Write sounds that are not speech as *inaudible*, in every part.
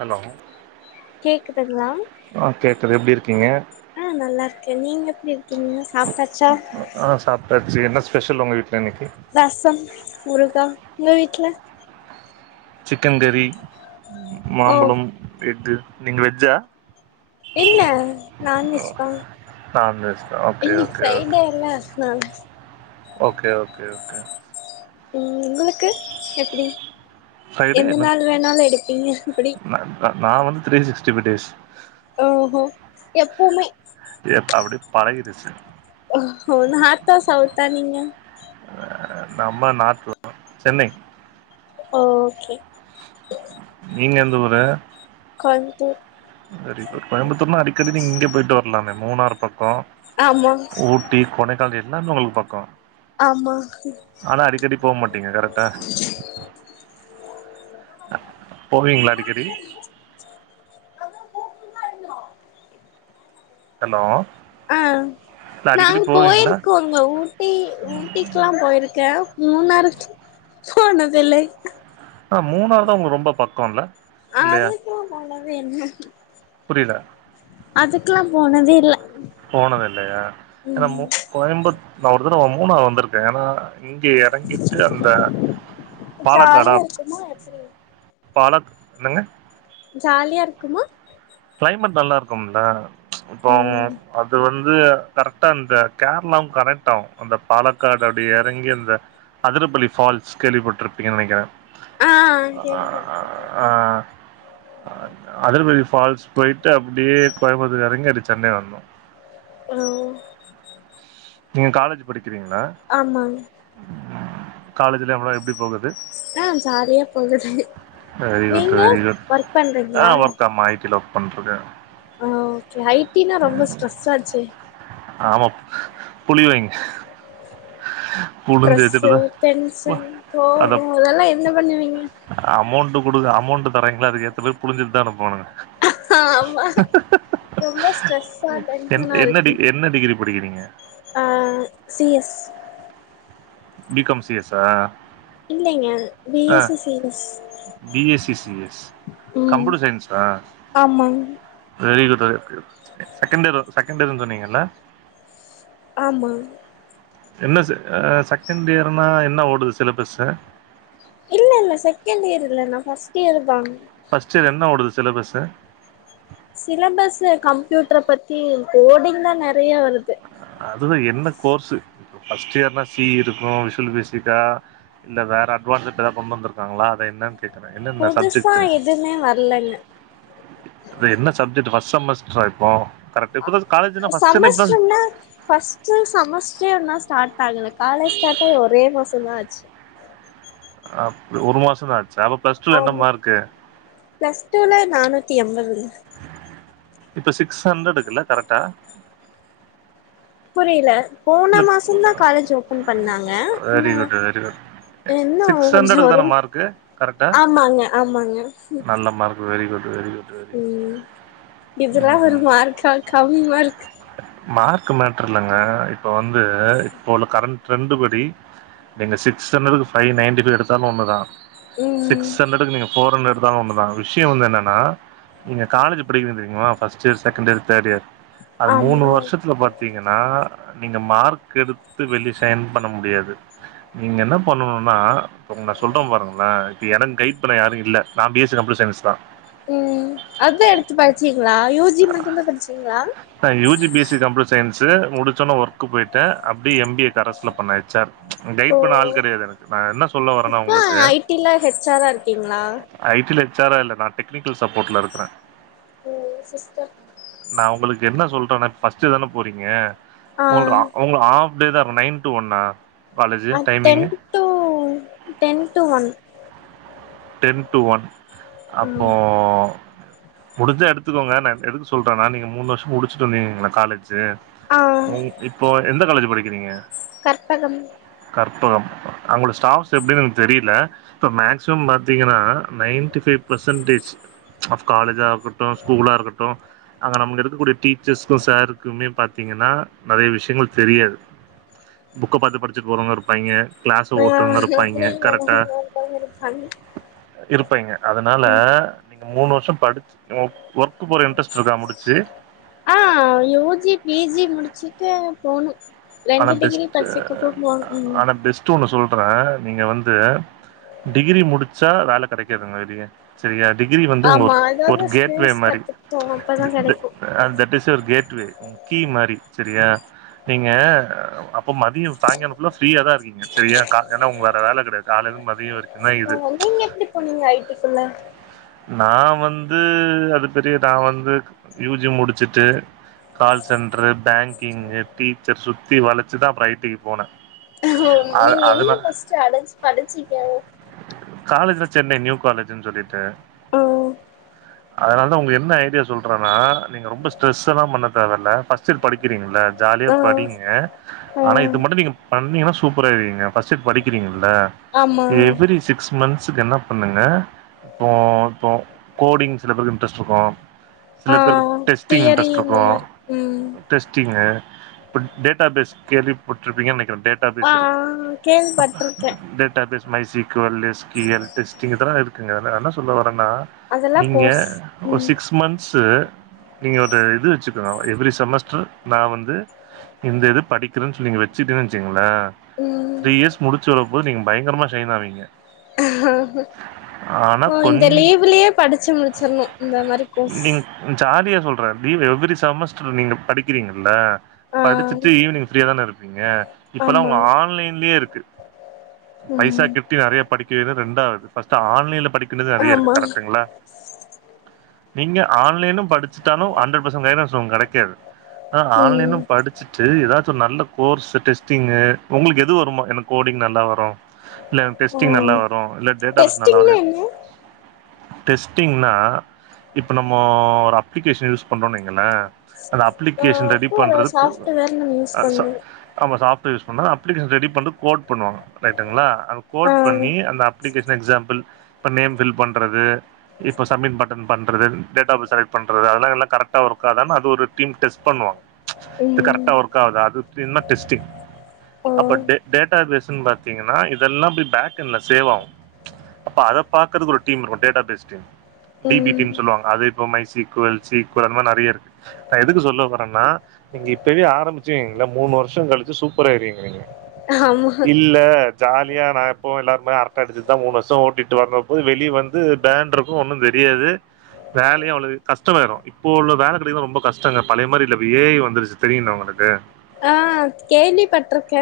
hello கேக்குதுங்களா ஆ கேக்குது எப்டி இருக்கீங்க நா நல்லா இருக்கே நீங்க எப்டி இருக்கீங்க சாப்ட்டாச்சா ஆ சாப்ட்டாச்சு என்ன ஸ்பெஷல் உங்க வீட்டில இன்னிக்கு ரசம் ஊறுகா உங்க வீட்ல சிக்கன் கறி ஓ மாம்பழம் எஃகு நீங்க வெஜ்ஜா என்ன நான்வெஜ் ஓ தா நான்வெஜ் தா ஓகே இன்னிக்கு ஓகே ஓகே ஃரைடே ல அதுனால ஓகே ஓகே ஓகே ம் உங்களுக்கு எப்டி ஃப்ரைடே எந்த என்ன நாள் வேணாலு எடுப்பீங்க எப்டி நா நா வந்து திரிசிக்ச்டிஃபைவ் டேஸ் ஓ ஓ எப்பவுமே ஏ அப்டி பழகிடுச்சு ஓ ஓ நார்த்தா சவுத்தா நீங்க நம்ம நார்த் தா சென்னை ஓகே நீங்க எந்த ஊரு கோய்ம்த்தூர் வெறி குட் கோயம்புத்தூர்னா அடிக்கடி நீங்க இங்க போயிட்டு வர்லாமே மூணாறு பக்கோ ஆமா ஊட் ஊட்டி கொடைக்கானல் எல்லாமே உங்ளுக்கு பக்கோ ஆமாங்க ஆனா அடிக்கடி போமாட்டீங்க கரட்டா போவீங்ளா அடிக்கடி ஹலோ அ இல்ல அடிக்கடி நாங்க போவீங்களா போயிருக்கோ இங்க ஊட்டி ஊட்டிக்லா போயிருக்கே மூணாறுக் போனதில்லை ஆ மூணாருதா உங்க ரொம்ப பக்கோ இல்ல அதுக்கு போனதே இல்ல புரியல அதுக்கெலா போனதே இல்ல போனதில்லயா ஏன்னா ம் கோயம்பத் நா ஒருத்தடவ மூணாறு வந்திருக்கே ஏன்னா இங்க இறங்கிட்டு அந்த பாலக்காடா ஜாலியா இருக்குமா எப்டி பாலத் என்னங்க ஜாலியா இருக்குமா கிளைமேட் நல்லா இருக்கும்ல ச் இப்போ ம் அது வந்து கரெக்டா அந்த கேரளாவு கணக்ட்டாவு அந்த பாலக்காடு அப்டி எறங்கி அந்த அதிரபல்லி ஃபால்ஸ் கேள்விப்பட்டிருப்பீங்க நெனைக்கிறே ஆ கேள்விப்பட்ருக்கே அ அதிரபல்லி ஃபால்ஸ் போயிட்டு அப்டியே கோயம்புத்தூர் எறங்கி அப்டி சென்னை வந்தோ ஓ நீங்க காலேஜ் படிக்கிறீங்ளா ஆமாங் காலேஜ்லா இப்லா எப்டி போகுது ஆ ஜாலியா போகுது வெரி குட் நீங்க வெரி குட் ஒர்க் ஆ பண்றீங்களா ஒர்க் ஆமா ஐ டி ல ஒர்க் பண்ட்ருக்க ஆ ஓகே ஐ டினா ரொம்ப ஸ்ட்ரெஸ் ஆச்சே ஆமப் புழிவாய்ங்க *inaudible* ட்ரஸ்சு டென்சன் கோவோ இதெல்லா என்ன பண்ணுவீங்க அமௌண்ட்டு குடு அமௌண்ட்டு தராய்ங்ளா அதுக்கு ஏத்த மார் புழிஞ்சிட்டுதா அனுப்புவானுக ஆமா ரொம்ப ஸ்ட்ரெஸ்ஸா என் டென்ஷனா என்ன டிகி என்ன டிகிரி படிகிறிங்க அ C S B com C S ஆ இல்லைங்க பி ஆ S C C S B S C C S ம் கம்ப்யூட்டர் சயின்ஸா ஆமாங் வெரி குட் வெ செகண்டியர் செகண்டியர்னு சொன்னீங்கல்ல ஆமா என்ன செ செகண்டியர்னா என்ன ஓடுது சிலபஸ்சு இல்லல்ல செகண்ட்டியர் இல்ல நா ஃபஸ்ட் இயர்தா ஃபஸ்ட் இயர் என்ன ஓடுது சிலபஸ்சு சிலபஸ்சு கம்ப்யூட்ர பத்தி கோடிங்தா நெறைய வருது அதுதா என்ன கோர்ஷு ப்ப பர்ஸ்ட் இயர்னா சி இருக்கு விஷ்வல் பேசிக்கா இல்ல வேற அட்வான்ஸா இப்ப ஏதா கொண்டு வந்ருக்காங்ளா அதா என்னன் கேக்றே என்னென்ன புதுசா சப்ஜெக்ட்டு எதுமே வரலங்க அதா என்ன சப்ஜெக்ட்டு ஃபர்ஸ்ட் செமஸ்ட்ரா இப்போ கரெக்ட் அ இப்பதா காலேஜ்னா ஃபர்ஸ்ட் இயர்னா இப்பதா செமஸ்ட்ர் னா ஃபர்ஸ்ட் இயர் செமஸ்ட்ரே இன்னு ஸ்டார்ட் ஆகல காலேஜ் ஸ்டார்ட் ஆகி ஒரே மாசந்தா ஆச்சு அப் ஒரு மாசந்தா ஆச்சா அப்ப பிளஸ் டூல என்ன ஆமா மார்க்கு பிளஸ் டூல நானூத்தி எம்பதுங்க இப்போ சிக்ஸ் ஹண்ட்ரடுக்ல கரெக்டா புரியல போன இல்ல மாசந்தா காலேஜ் ஓபன் பண்ணாங்க ன்ன வெரி குட் வெரி குட் என்ன சிக்ஸ் கொஞ்சோ ஹண்ட்ரடுக்கு தான ஒடம் மார்க்கு கரெக்டா ஆமாங்க ஆமாங்க நல்ல mark very good very good very good ம் இதெல்லா ஒரு ம் மார்க்கா கம்மி மார்க் மார்க் மேட்ரு இல்லங்க இப்ப வந்து இப்போ உள்ள கரண்ட் ட்ரெண்டு் படி நீங்க சிக்ஸ் ஹண்ட்ரட்க்கு ஃபைப் நைன்ட்டி ஃபைவ் எடுத்தாலு ஒண்ணு தா ம் சிக்ஸ் ஹண்ட்ரட்க்கு நீங்க ஃபோர் ஹன்ட்ர்டு எடுத்தாலு ஒன்னு தா விஷ்யோ வந்து என்னன்னா நீங்க காலேஜூ படிக்றீங்க தெரிமா ஃபஸ்ட் இயர் செகண்ட் இயர் தேடு இயர் அது மூனு ஆமா வர்ஷத்ல பாத்தீங்கனா நீங்க மார்க் எடுத்து வெளிய சைன் பண்ண முடியாது நீங்க என்ன பண்ணணுனா இப்போ உன்ன சொல்ற பாருங்ளே இப்ப எனக்கு கைட் பண்ண யாரு இல்ல நா பி எஸ் சி கம்ப்யூட்டர் சயின்ஸ்தா ம் அதா எடுத்து படிச்சீங்ளா யூ ஜி மட்டுந்தா படிச்சீங்ளா நா U G B S C computer science முடிச்சொன்ன ஒர்க்கு போயிட்டே அப்டியே எம் பி ஏ கரஸ்ல பண்ணே ஹெச் ஆர் ஓ கைட் பண்ண ஆள் கெடையாது எனக்கு நா என்ன சொல்ல வரனா இப்ப உங்களுக்கு ஐ டி ல ஹெச் ஆரா இருக்கீங்களா ஐ டி ல ஹச் ஆர் ரா இல்ல நா டெக்னிக்கல் சப்போர்ட்ல இருக்றே ஓ சிஸ்டம் நா உங்களுக்கு என்ன சொல்றேனா இப்ப ஃபர்ஸ்ட் இயர் தான போறீங்க ஆ உங்கள்ர உங்க ஹாஃப் டே தா இருக்கு நைன் டு ஒன்னா அ ten to ten to one ten to one அப்போ ம் முடிஞ்சா எடுத்துக்கோங்க நான் எதுக்கு சொல்றண்ணா நீங்க மூணு வருஷோ முடிச்சுட்டு வந்தீங்கங்களே காலேஜு ஆ உ இப்போ எந்த காலேஜ் படிக்கிறீங்க கற்பகம் கற்பகம் அங்குள்ள ஸ்டாப்ஸ் எப்டின்னு தெரியல இப்ப மக்ஸிமம் பாத்தீங்கன்னா நைன்டி ஃபைவ் பர்சன்டேஜ் ஆஃப் காலேஜாகட்டு ஸ்கூலா இருக்கட்டு அங்க நம்ம எடுக்கக்கூடிய டீச்சர்ஸ்க்கு சருக்குமே பாத்தீங்கன்னா நெறைய விஷயங்கள் தெரியாது புக்க பாத்து படிச்சுட்டு போறவங்க இருப்பாய்ங்க க்ளஸ ஆ ஓட்டுறவங்க அப்டியே இருப்பாய்ங்க கரெக்டா *unintelligible* இருப்பாய்ங்க அதனால நீங்க மூணு வருஷோ படிச்சு ஓர்க் ஒர்க்கு போற இன்ட்ரெஸ்ட் இருக்கா முடிச்சி ஆ யோஜி பி ஜி முடிச்சிட்டு போணு ஆனா ரெண்டு டிகிரி பச்சைக்குப்ப போ ம் துனு சொல்ற நீங்க வந்து டிகிரி முடிச்சா வேல கெடைக்காதுங்க வெளிய சரியா டிகிரி வந்து உங்க ஆமா ஒரு அதாவது கேட்வே ஸ்கில்ஸ் மாரி கத்துக்கிட்டோ அப்பதா த கெடைக்கு தட் இஸ் இது ஒரு கேட்வே கி மாரி சேரியா நீங்க அ அப்போ மதியோ சாங்காலோ ஃபுல்லா ஃப்ரீயா தா இருக்கீங்க சரியா ஏன்னா உங்க வேற வேல கெடையாது காலேருந்து மதியம் வரைக்கு தா இது ஆ நீங்க எப்டி போனீங்க ஐடிக்குள்ள நா வந்து அது பெரிய நா வந்து யூ ஜி முடிச்சுட்டு கால் சென்ட்ரு பங்கிங்கு டீச்சர் சுத்தி வளச்சுதா அப்றோ ஐடி க்கு போன ம் நீங்க எங்க ஃபஸ்ட்டு அலஞ்சு படிச்சீங்க காலேஜ்ல சென்னை நியூ காலேஜ்ன்னு சொல்லிட்டு ஆ அதனால தா உங்க என்ன ஐடியா சொல்றன்னா நீங்க ரொம்ப ஸ்ட்ரெஸ் எல்லா பண்ண தேவ இல்ல ஃபஸ் படிக்கிறீங்கல்ல ஜாலியா ஆ படிங்க ஆ அ ஆனா இது மட்டு நீங்க பண்ணீங்கன்னா சூப்பரா ஆய்ருவீங்க ஃபர்ஸ்ட் இயர் படிக்கிறீங்கல்ல ஆமா எவ்ரி சிக்ஸ் மந்த்ஸுக்கு என்ன பண்ணுங்க இப்போ இப்போ கோடிங் சில பேருக்கு இன்ட்ரெஸ்ட் இருக்கு ஆ சில பேருக் டெஸ்டிங் தியரி இன்ட்ரெஸ்ட் இந்த இருக்கு மாரி ம் டெஸ்டிங்கு டேட்டாபேஸ் கேள்வி பட்ருப்பீங்கன் நினைக்கிற டேட்டா ஆ பேஸ் இருக்கு கேள்விப்பட்ருக்கே data base MySQL SQL testing இதலா இருக்குங்க நா என்ன சொல்ல வரனா அதெல்லா நீங்க கோர்ஸ் ஒரு ம் சிக்ஸ் மந்த்ஸு நீங்க ஒரு இது வச்சுக்கணு எவ்ரி செமஸ்டர் நா வந்து இந்த இது படிக்கிறன் சொல்லி நீங்க வச்சிட்டன் வச்சுங்கள ம் த்ரீ இயர்ஸ் முடிச்சு வர போது நீங்க பயங்கரமா ஷைன் ஆவிங்க ஓ கொஞ் இந்த லீவுலையே படிச்சி முடிச்சிரணு இந்த மாரி கோஸ் நீங்க ஜாலியா சொல்ற லீவ் எவ்ரி செமஸ்டர் நீங்க படிக்கிறீங்கல்ல ஆ படிச்சிட்டு ஈவ்னிங் ஃப்ரீயா தான இருப்பீங்க இப்பெல்லா ஆமா உங்க ஆன்லைன்லே இருக்கு பைசா ம் கெட்டி நெறைய படிக்கது ரெண்டாவது ஃபஸ்ட்டு ஆன்லைன்ல படிக் க்குல நெறைய ஆமா இருக்கு கரெட்டுங்ளா நீங்க ஆன்லைனு படிச்சுட்டாலு ஹண்டரட் பர்சன்ட் க கைடன்ஸ் உங்க கடைக்காது ஆனா ம் ஆன்லைனும் படிச்சுட்டு ஏதாச்சு ஒரு நல்ல கோர்ஸு டெஸ்டிங்கு உங்களுக்கு எது வருமோ எனக் கோடிங் நல்லா வரு இல்ல ஆ டெஸ்ட்டிங் நல்லா வரு இல்ல டேட்டாபேஸ் நல்லா வரு டெஸ்டிங்னா என்ன டெஸ்ட்டிங்னா இப்ப நம்மமோ ஒரு அப்ளிகேஷன் யூஸ் பண்றோன் வைங்கள அந்த அப்ளிகேஷன் ரெடி பண்றது வேறென் நம் யூஸ் பன்றோ நம்ப சாப்ட்வேர் யூஸ் பண்ண அப்ளிக்கேஷன் ரெடி பன்ட்டு கோட் பண்ணுவாங்க ரைட்டுங்ளா நம்ம ஆ கோட் பண்ணி அந்த அப்லிகேஷன் எக்ஸாம்பிள் இப்ப நேம் ஃபில் பண்றது இப்ப சப்மிட் பட்டன் பண்றது டேட்டா பேஸ் செலக்ட் பண்றது அதெல்லா எல்லா கரெக்டா ஒர்க்கான அது ஒரு டீம் டெஸ்ட் பண்ணுவாங்க இது கரக்டா ம் ஒர்க் ஆகுது அது பேர்தா டெஸ்டிங் ஓ அப்ப டேட் டேட்டா பேஸ்ன்னு பாத்தீங்கன்னா இதெல்லா பேக் எண்ட்ல சேவ் ஆகு அப்ப அத பாக்குறது ஒரு டீம் இருக்கு data base team D B K ம் னு சொல்லுவாங்க அது இப்ப மைசி ஈக்குவல் சி ஈக்குவல் அது மாரி நெறைய இருக்கு நா எதுக்கு சொல்ல வரன்னா நீங்க இப்பவே ஆரம்பிச்சவீங்ள மூணு வருஷம் கழிச்சு சூப்பர் ஆயிருவிங்க ஆமா இல்ல ஜாலியா நா எப்போ எல்லாரு மாரி அரட்ட அடிச்சிட்டு தா மூணு வருஷம் ஓட்டிட்டு வரப்போ வெலி வந்து பிளான் இருக்கு ஒன்னு தெரியாது வேலைய அவ்ளவு கஷ்டமாயிரும இப்போ உள்ள வேல கிடைக்குதா ரொம்ப கஷ்டங்க பழைய மாரி இல்ல ஆஇப்ப ஏ ஐ வந்துருச்சு இதுதெரியுல்ல உங்களுக்கு ஆ கேள்விப்பட்ருக்க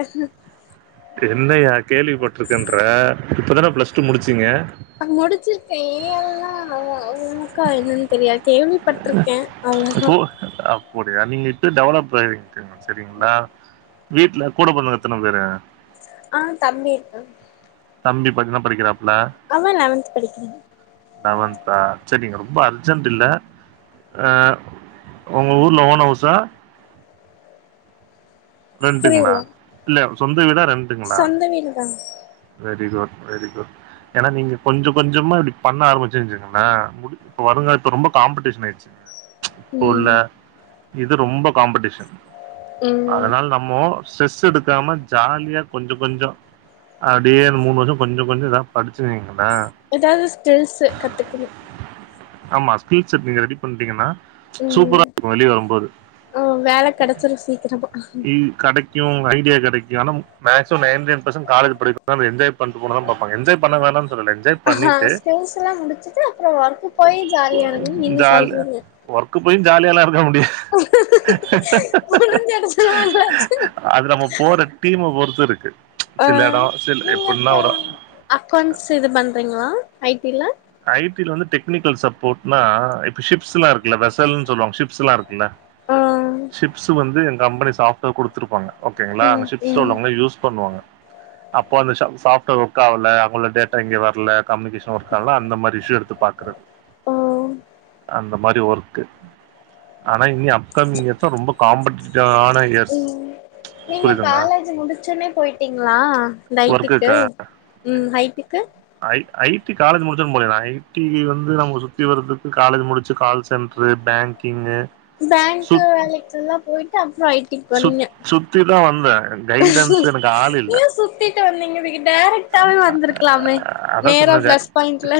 என்னயா கேள்விப்பட்ருக்கன்ற இப்பதான பிளஸ் டூ முடிச்சிங்க முடிச்சிருக்கே ஏன் எல்லா உக்கா என்னன் தெரியாது கேள்விப்பட்ருக்க அவ்ளதா இப்போ அப்படியா நீங்க இப்ப டெவலப் ஆயிருவிங்க செரிங்ளா வீட்ல கூட பொறந்தவக எத்தன பேரு ஆ தம்பி இருக்கா தம்பி இப்ப என்ன படிக்கிறாப்ல அவன் லெவன்த் படிக்கிறான் லெவன்தா செரி ரொம்ப அர்ஜென்ட் இல்ல அ உங்க ஊருல ஓன் ஹவுஸா ரெண்டுங்ளா புரியல இல்ல சொந்த வீடா ரெண்டுங்ளா சொந்த வீடுதா வெரி குட் வெரி குட் ஏனா நீங்க கொஞ்ச கொஞ்சமா இப்டி பண்ண ஆரம்பிச்சிரு்சுங்களா இப்ப வருங்க காலத்துல ரொம்ப காம்படேஷன் ஆய்டுச்சு இப்போ உள்ள ம் இது ரொம்ப காம்படேஷன் ம் அதனால நம்மோஸ்ட்ரெஸ் எடுக்காம ஜாலியா கொஞ்ச கொஞ்சோ அப்டியே மூணு வருஷம் கொஞ்ச கொஞ்ச தா படிச்சிவீங்ளா ஏதாவது ஸ்கில்ஸு கத்துக்கணு ஆமா ஸ்கில் செட் நீங்க ரெடி பண்ணிட்டீங்கன்னா சூப்பரா இருக்கு வெளிய வரும்போது ம் வேல ககெடச்சுரு சீக்கிரமா இ கடைக் கியு ஐடியா கிடைக்கு ஆனா maximum ninety nine percent college படிக்கும்போது என்ஜாய் பண்ணனு தா நெனைப்போ என்ஜாய் பண்ண வேணான் சொல்லல என்ஜாய் ஹா பண்ணிட்டு ஸ்கில்ஸ் எல்லா முடிச்சுட்டு அப்றோ ஒர்க்கு போய் ஜாலியா இருங்கன் நீங்க ஜாலி சொல்றீங்க ஒர்க்கு போயு ஜாலியாலா இருக்க முடில புழிஞ்சு எடுத்துருவாங்களாச்சு அது நம்ம போற டீம பொறுத்து இருக்கு ஆ சில இடோ சில நீங்க எபபுன்னா இப்ப ஒரு அக்கௌண்ட்ஸ் இது பண்றிங்களா ஐடியில ஐடீல வந்து டெக்னிக்கல் சப்போர்ட்னா இப்ப ஷிப்ஸ் எல்லா இருக்குல்ல வேசெல்னு சொல்லுவாங்க ஷிப்ஸ் எல்லா இருக்குல்ல ஆ சிஷிப்ஸ் வந்து எ கம்பெனி சாப்ட்வேர் குடுத்துருப்பாங்க ஓகேங்களா அந்த ம் ஸிஃப்ட்ஸ்ல ம் உள்ளவங்க யூஸ் பண்ணுவாங்க அப்போ அந்த சாப்ட்வேர் ஒர்க் ஆகல அங்குள்ள டேட்டா இங்க வர்ல கம்யூனிகேஷன் ஒர்க் அதனால அந்த மாரி ஸயூ எடுத்து பாக்றது ஆ அந்த மாரி ஒர்க் ஆனா இனி அப்கமிங் இயர்ஸ் ரொம்ப காம்படேட்டிவ் ஆன ம் *unintelligible* நீங்க காலேஜ் முடிச்சோன்னே போயிட்டீங்ளா நைட்டுக்கு ஒர்க்குக்கு ம் ஹைட்டுக்கு ஐ ஐட் காலேஜ் முடிச்சன்னு போனது ஐ டி வந்து நம்ம சுத்தி வர்றதுக்கு காலேஜ் முடிச்சு கால் சென்டரு பேங்கிங்கு பேங்கு சுத் வேலைக்குல்லா போய்ட்டு அப்புறொ ஐ டிக்கு சுத் போனீங்க சுத்திதா வந்தே கைடன்ஸ் எனக்கு ஆள் இல்ல ஏ சுத்திட்டு வந்தீங்க வீட்ட டைரக்டாவே வந்திருக்லாமே நேர ப்ளஸ் பாயிண்ட்ல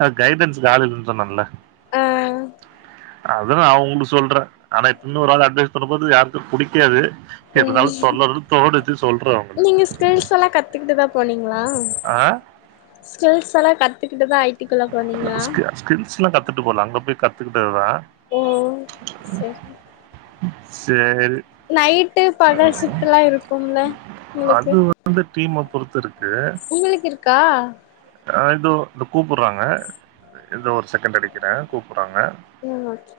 அது கைடன்ஸ்கு ஆளில்லன் சொன்னன்ல ஆ அதுதா நா உங்களுக்கு சொல்றே ஆனா இன்னோரு ஆள் அட்வைஸ் பண்ணும் போது யாருக்கும் பிடிக்காது ம் இருந்தாலும் சொல்லனும்னு தோணுது சொல்றே ஒனக்கு நீங்க ஸ்கில்ஸ் எல்லா கத்துக்கிட்டு தா போனீங்களா ஆ ஸ்கில்ஸ் எல்லா கத்துக்கிட்டுதா ஐ டி க்குள்ள போனீங்களா ஸ்கில்ஸ் எல்லா கத்துட்டு போகல அங்க போய் கத்துக்கிட்டதுதா ம் செரி சேரி நைட்டு பகல் ஷிப்ட்லா இருக்கும்ல உங்களுக்கு அது டீம பொறுத்திருக்கு உங்களுக்கு இருக்கா ஆ இதோ இத கூப்பிடுறாங்க இதோ ஒரு செகண்ட் அடிக்கிறே கூப்பறாங்க ம் ஆச்